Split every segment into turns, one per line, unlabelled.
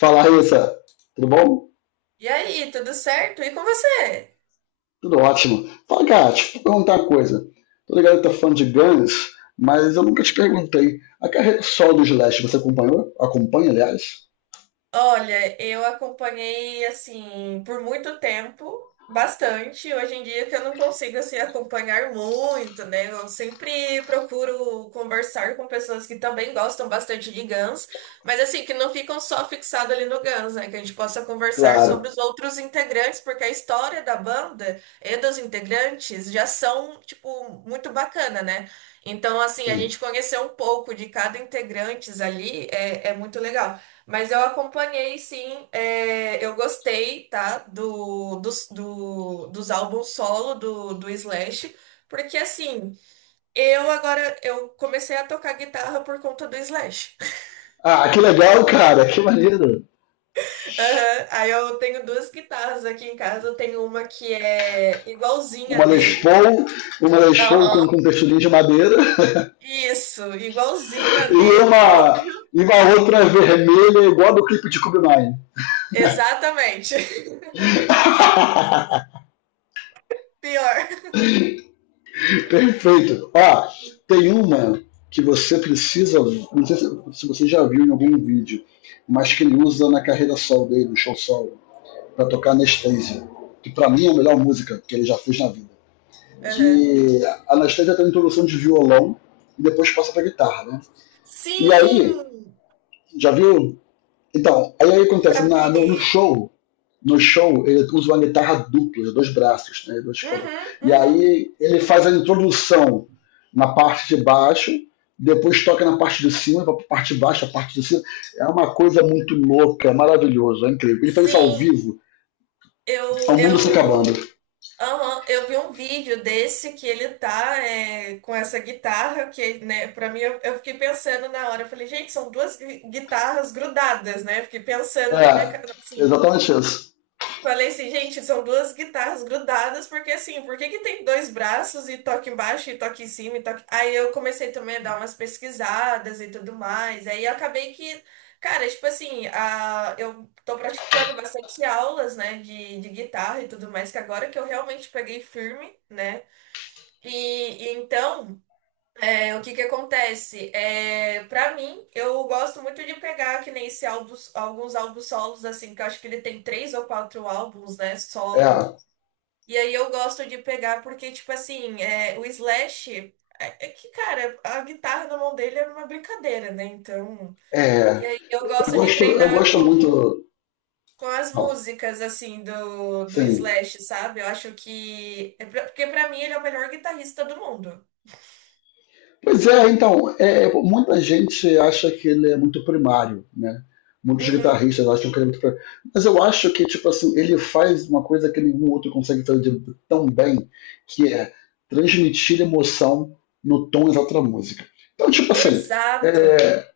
Fala, Raíssa. Tudo bom?
E aí, tudo certo? E com você?
Tudo ótimo. Fala, cara, deixa eu te perguntar uma coisa. Tô ligado que tá fã de Guns, mas eu nunca te perguntei. A carreira solo do Slash, você acompanhou? Acompanha, aliás?
Olha, eu acompanhei assim por muito tempo, bastante. Hoje em dia que eu não consigo assim acompanhar muito, né? Eu sempre procuro conversar com pessoas que também gostam bastante de Guns, mas assim que não ficam só fixadas ali no Guns, né? Que a gente possa conversar
Claro,
sobre os outros integrantes, porque a história da banda e dos integrantes já são tipo muito bacana, né? Então assim a
sim.
gente conhecer um pouco de cada integrante ali é muito legal. Mas eu acompanhei, sim, eu gostei, tá, dos álbuns solo do Slash, porque assim, eu agora, eu comecei a tocar guitarra por conta do Slash.
Ah, que legal, cara. Que maneiro.
Aham, aí eu tenho duas guitarras aqui em casa, eu tenho uma que é igualzinha
Uma Les
dele.
Paul, uma Les Paul com,
Aham.
com texturinho de madeira
Isso, igualzinha
e
dele,
uma,
óbvio.
e uma outra vermelha igual a do clipe de Cube Nine.
Exatamente. Pior.
Perfeito. Ó, tem uma que você precisa, não sei se, se você já viu em algum vídeo, mas que ele usa na carreira solo dele, no show solo, pra tocar Anastasia, que pra mim é a melhor música que ele já fez na vida.
Aham.
Que a Anastasia tem uma introdução de violão e depois passa pra guitarra, né? E aí,
Sim,
já viu? Então, aí, aí acontece,
já
na, no, no
vi.
show, no show ele usa uma guitarra dupla, de dois braços, né, dois cordas.
Uhum,
E
uhum.
aí ele faz a introdução na parte de baixo, depois toca na parte de cima, a parte de baixo, a parte de cima. É uma coisa muito louca, é maravilhoso, é incrível. Ele faz isso ao
Sim,
vivo, é
Eu,
o mundo se acabando.
eu, aham, eu vi um vídeo desse que ele tá com essa guitarra que, né, pra mim, eu fiquei pensando na hora, eu falei, gente, são duas guitarras grudadas, né? Eu fiquei pensando
É,
na minha cabeça,
exatamente isso.
falei assim, gente, são duas guitarras grudadas, porque assim, por que que tem dois braços e toque embaixo e toque em cima e toque. Aí eu comecei também a dar umas pesquisadas e tudo mais. Aí eu acabei que, cara, tipo assim, eu tô praticando bastante aulas, né, de guitarra e tudo mais, que agora que eu realmente peguei firme, né? E, e então. O que que acontece? Para mim, eu gosto muito de pegar que nem esse álbuns, alguns álbuns solos, assim, que eu acho que ele tem três ou quatro álbuns, né,
É,
solo. E aí eu gosto de pegar porque, tipo assim, o Slash, é que, cara, a guitarra na mão dele era uma brincadeira, né, então. E
é.
aí eu
Eu
gosto de
gosto, eu
treinar
gosto
com,
muito.
com as
Ó,
músicas, assim, do
sim.
Slash, sabe? Eu acho que... é pra- Porque pra mim ele é o melhor guitarrista do mundo.
Pois é, então, é, muita gente acha que ele é muito primário, né? Muitos
Uhum.
guitarristas acham que ele é muito primário. Mas eu acho que, tipo assim, ele faz uma coisa que nenhum outro consegue fazer tão bem, que é transmitir emoção no tom exato da música. Então, tipo assim,
Exato.
é,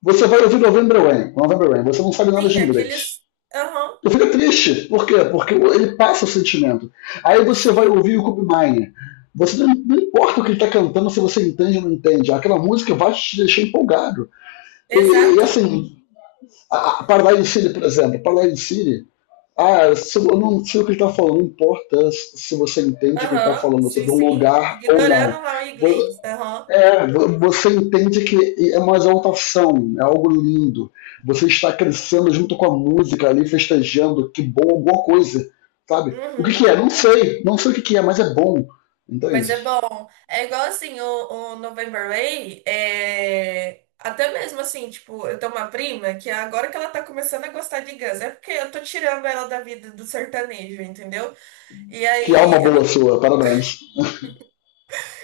você vai ouvir November Rain, November Rain, você não sabe nada
Sim,
de inglês.
aqueles. Aham,
Tu fica triste. Por quê? Porque ele passa o sentimento. Aí você vai
sim,
ouvir o Kobe Mine. Você não importa o que ele está cantando, se você entende ou não entende. Aquela música vai te deixar empolgado. E
exato.
assim, a Paradise City, por exemplo, Paradise City, ah, se, eu não sei o que ele está falando, não importa se você entende o que ele está
Aham,
falando, se é
sim,
de um
sim.
lugar ou não.
Ignorando lá o inglês. Aham,
É, você entende que é uma exaltação, é algo lindo. Você está crescendo junto com a música ali, festejando, que bom, alguma coisa, sabe? O que,
uhum.
que é? Não sei, não sei o que, que é, mas é bom,
Mas
entende?
é bom. É igual assim, o November Rain, até mesmo assim, tipo, eu tenho uma prima que agora que ela tá começando a gostar de Guns, é porque eu tô tirando ela da vida do sertanejo, entendeu? E
Que alma
aí,
boa sua, parabéns.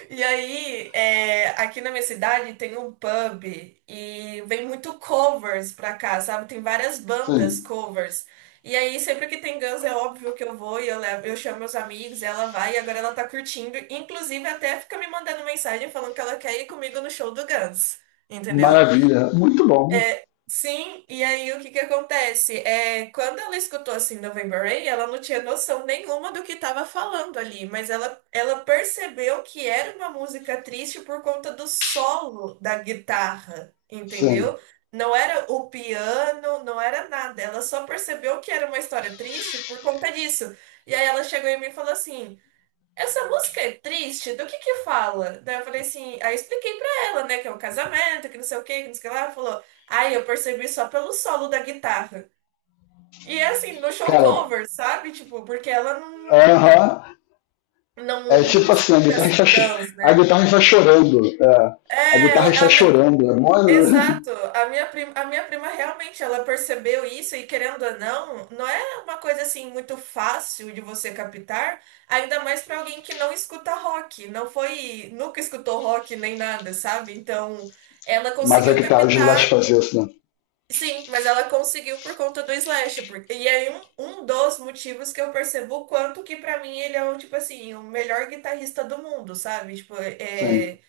E aí, aqui na minha cidade tem um pub e vem muito covers pra cá, sabe? Tem várias bandas
Sim,
covers. E aí, sempre que tem Guns, é óbvio que eu vou e eu levo, eu chamo meus amigos, ela vai e agora ela tá curtindo. Inclusive, até fica me mandando mensagem falando que ela quer ir comigo no show do Guns. Entendeu?
maravilha, muito bom.
É, sim, e aí o que que acontece? Quando ela escutou assim November Rain, ela não tinha noção nenhuma do que estava falando ali, mas ela percebeu que era uma música triste por conta do solo da guitarra,
Sim,
entendeu? Não era o piano, não era nada. Ela só percebeu que era uma história triste por conta disso. E aí ela chegou em mim e falou assim. Essa música é triste? Do que fala? Daí eu falei assim, aí eu expliquei pra ela, né, que é um casamento, que não sei o que, que não sei o que lá. Ela falou, ai, eu percebi só pelo solo da guitarra. E é assim, no show
cara,
cover, sabe? Tipo, porque ela não,
aham, é
não
tipo assim, a
escuta
guitarra está,
assim Guns,
a
né?
guitarra está chorando, é, a guitarra
Ela,
está
ela.
chorando, é mó...
Exato. A minha prima realmente ela percebeu isso e querendo ou não, não é uma coisa assim muito fácil de você captar, ainda mais para alguém que não escuta rock, não foi, nunca escutou rock nem nada, sabe? Então, ela
mas a
conseguiu
guitarra de Last
captar,
faz isso, né?
sim, mas ela conseguiu por conta do Slash, e aí um dos motivos que eu percebo o quanto que para mim ele é o tipo assim, o melhor guitarrista do mundo, sabe? Tipo,
Sim,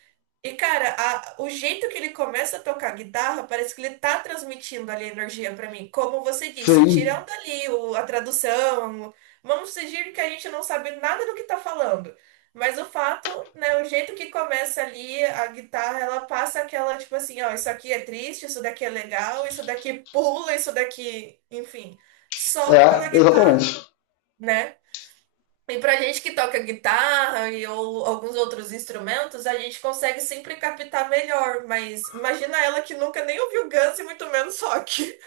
e, cara, o jeito que ele começa a tocar guitarra, parece que ele tá transmitindo ali a energia pra mim. Como você disse,
sim.
tirando ali a tradução, vamos fingir que a gente não sabe nada do que tá falando. Mas o fato, né, o jeito que começa ali a guitarra, ela passa aquela, tipo assim, ó, isso aqui é triste, isso daqui é legal, isso daqui pula, isso daqui, enfim, só
É,
pela
exatamente.
guitarra, né? E pra gente que toca guitarra e ou alguns outros instrumentos, a gente consegue sempre captar melhor, mas imagina ela que nunca nem ouviu Guns e muito menos rock.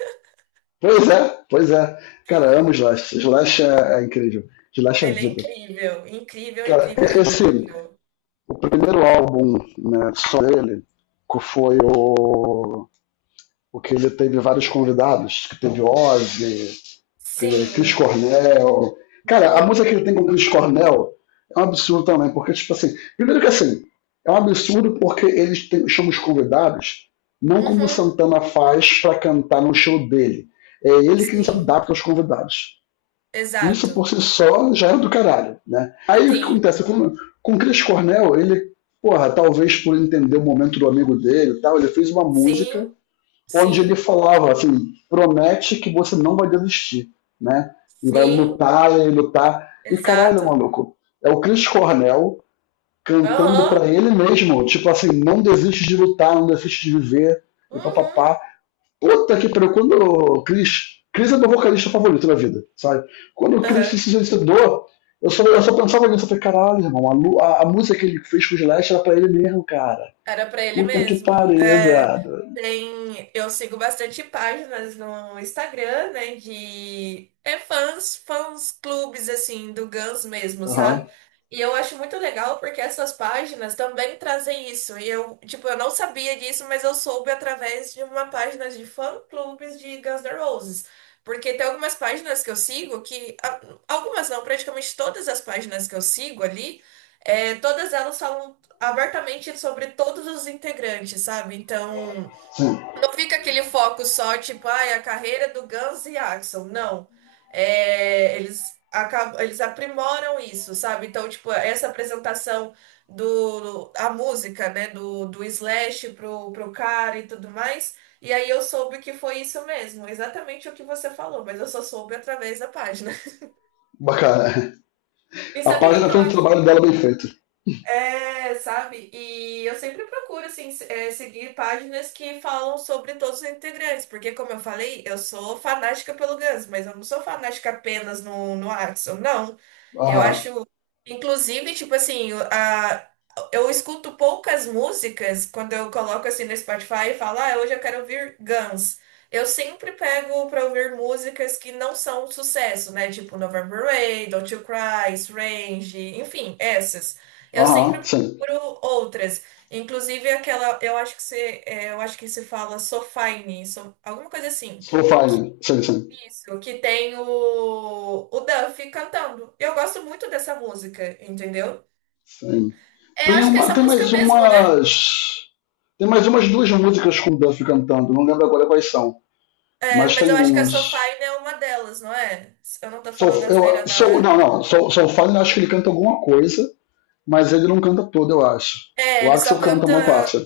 Pois é, pois é. Cara, amo Slash. Slash é, é incrível. Slash é
Ele é
vida.
incrível, incrível,
Cara,
incrível,
esse,
incrível.
o primeiro álbum né, só dele que foi o que ele teve vários convidados, que teve Ozzy, Chris
Sim.
Cornell. Cara, a
Uhum,
música que ele tem com o Chris Cornell é um absurdo também, porque, tipo assim, primeiro que assim, é um absurdo porque eles têm, chamam os convidados não como o
uhum.
Santana faz para cantar no show dele. É ele quem se
Sim,
adapta aos convidados. Isso por
exato.
si só já é do caralho, né? Aí o que
Sim,
acontece? Com o Chris Cornell, ele, porra, talvez por entender o momento do amigo dele e tal, ele fez uma
sim,
música onde ele
sim,
falava assim, promete que você não vai desistir, né? E vai
sim,
lutar e lutar. E caralho,
exato.
maluco, é o Chris Cornell cantando
Aham,
para ele mesmo, tipo assim, não desiste de lutar, não desiste de viver, e
uhum,
papapá. Puta que pariu, quando o Chris. Chris é meu vocalista favorito da vida, sabe? Quando o Chris se
aham.
suicidou, eu só pensava nisso, eu falei, caralho, irmão, a música que ele fez com o Slash era pra ele mesmo, cara.
Era pra ele
Puta que
mesmo.
pariu, viado.
Eu sigo bastante páginas no Instagram, né, de fãs clubes assim do Guns mesmo,
Aham, uhum,
sabe? E eu acho muito legal porque essas páginas também trazem isso. E eu, tipo, eu não sabia disso, mas eu soube através de uma página de fã clubes de Guns N' Roses. Porque tem algumas páginas que eu sigo que algumas não, praticamente todas as páginas que eu sigo ali todas elas falam abertamente sobre todos os integrantes, sabe? Então,
sim.
não fica aquele foco só, tipo, ai, a carreira do Guns e Axl. Não. Eles, acabam, eles aprimoram isso, sabe? Então, tipo, essa apresentação do, a música, né, do Slash pro cara e tudo mais. E aí eu soube que foi isso mesmo, exatamente o que você falou, mas eu só soube através da página.
Bacana.
E
A
sabe o que
página
que eu.
fez o trabalho dela bem feito.
Sabe? E eu sempre procuro, assim, seguir páginas que falam sobre todos os integrantes, porque, como eu falei, eu sou fanática pelo Guns, mas eu não sou fanática apenas no Axl, não. Eu
Aham,
acho, inclusive, tipo assim, eu escuto poucas músicas quando eu coloco, assim, no Spotify e falo, ah, hoje eu quero ouvir Guns. Eu sempre pego pra ouvir músicas que não são um sucesso, né? Tipo November Rain, Don't You Cry, Strange, enfim, essas. Eu sempre
aham, sim.
procuro outras. Inclusive aquela, eu acho que se fala Sofine, alguma coisa assim.
Profile, sim, sim,
Isso, que tem o Duffy cantando. Eu gosto muito dessa música, entendeu?
sim.
É,
Tem,
acho que é
uma,
essa
tem
música
mais
mesmo, né?
umas. Tem mais umas duas músicas com o Duff cantando, não lembro agora quais são,
É,
mas
mas eu
tem
acho que a
umas.
Sofine é uma delas, não é? Eu não tô falando
Soul, eu,
asneira, não,
Soul,
né?
não, não, Soul, Soulfire eu acho que ele canta alguma coisa, mas ele não canta toda, eu acho.
É,
O
ele
Axel
só
canta
canta.
uma parte.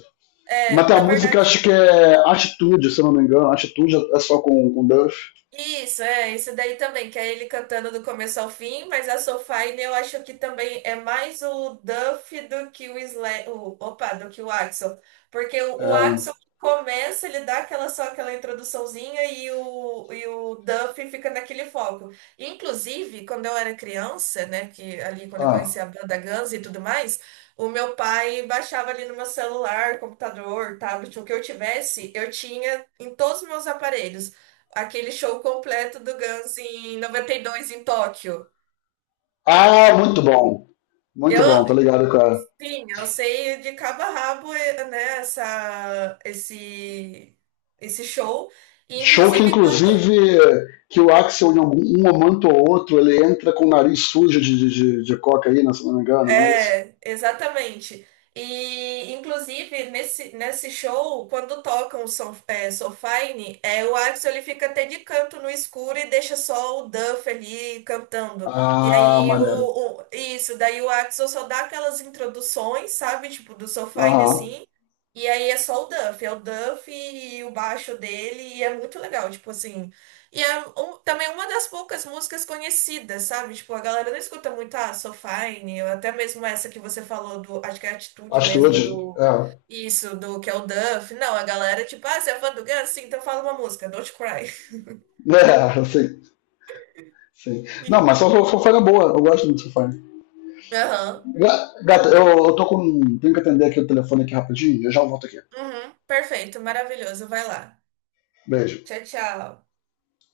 Mas
É,
tem a
na
música,
verdade.
acho que é Atitude, se eu não me engano, Atitude é só com Duff.
Isso, isso daí também, que é ele cantando do começo ao fim, mas a Soulfly eu acho que também é mais o Duff do que o Sla o, opa, do que o Axl, porque o,
É,
o Axl começa, ele dá aquela só aquela introduçãozinha e o Duff fica naquele foco. Inclusive, quando eu era criança, né, que ali quando eu conheci
ah,
a banda Guns e tudo mais, o meu pai baixava ali no meu celular, computador, tablet, o que eu tivesse, eu tinha em todos os meus aparelhos aquele show completo do Guns em 92 em Tóquio.
Ah, muito bom. Muito bom,
Eu,
tô ligado, cara.
sim, eu sei de cabo a rabo, né, esse show. E,
Show que,
inclusive.
inclusive, que o Axel, em algum- um momento ou outro, ele entra com o nariz sujo de cocaína, se não me engano, não é isso?
É, exatamente. E, inclusive, nesse show, quando tocam o Axl ele fica até de canto no escuro e deixa só o Duff ali cantando. E
Ah,
aí,
maneiro.
isso, daí o Axl só dá aquelas introduções, sabe? Tipo, do So
Aham.
assim. E aí é só o Duff, é o Duff e o baixo dele, e é muito legal, tipo assim. E é também uma das poucas músicas conhecidas, sabe? Tipo, a galera não escuta muito, ah, So Fine, ou até mesmo essa que você falou do, acho que é a atitude mesmo
Atitude.
do,
É.
isso, do que é o Duff. Não, a galera, tipo, ah, você é fã do Guns? Sim, então fala uma música, Don't Cry.
É, sim, sim. Não,
E-
mas só Fofana é boa. Eu gosto muito de Fofana.
Aham.
Gata, eu tô com. Tenho que atender aqui o telefone aqui rapidinho. Eu já volto aqui.
Uhum, perfeito, maravilhoso, vai lá.
Beijo.
Tchau, tchau.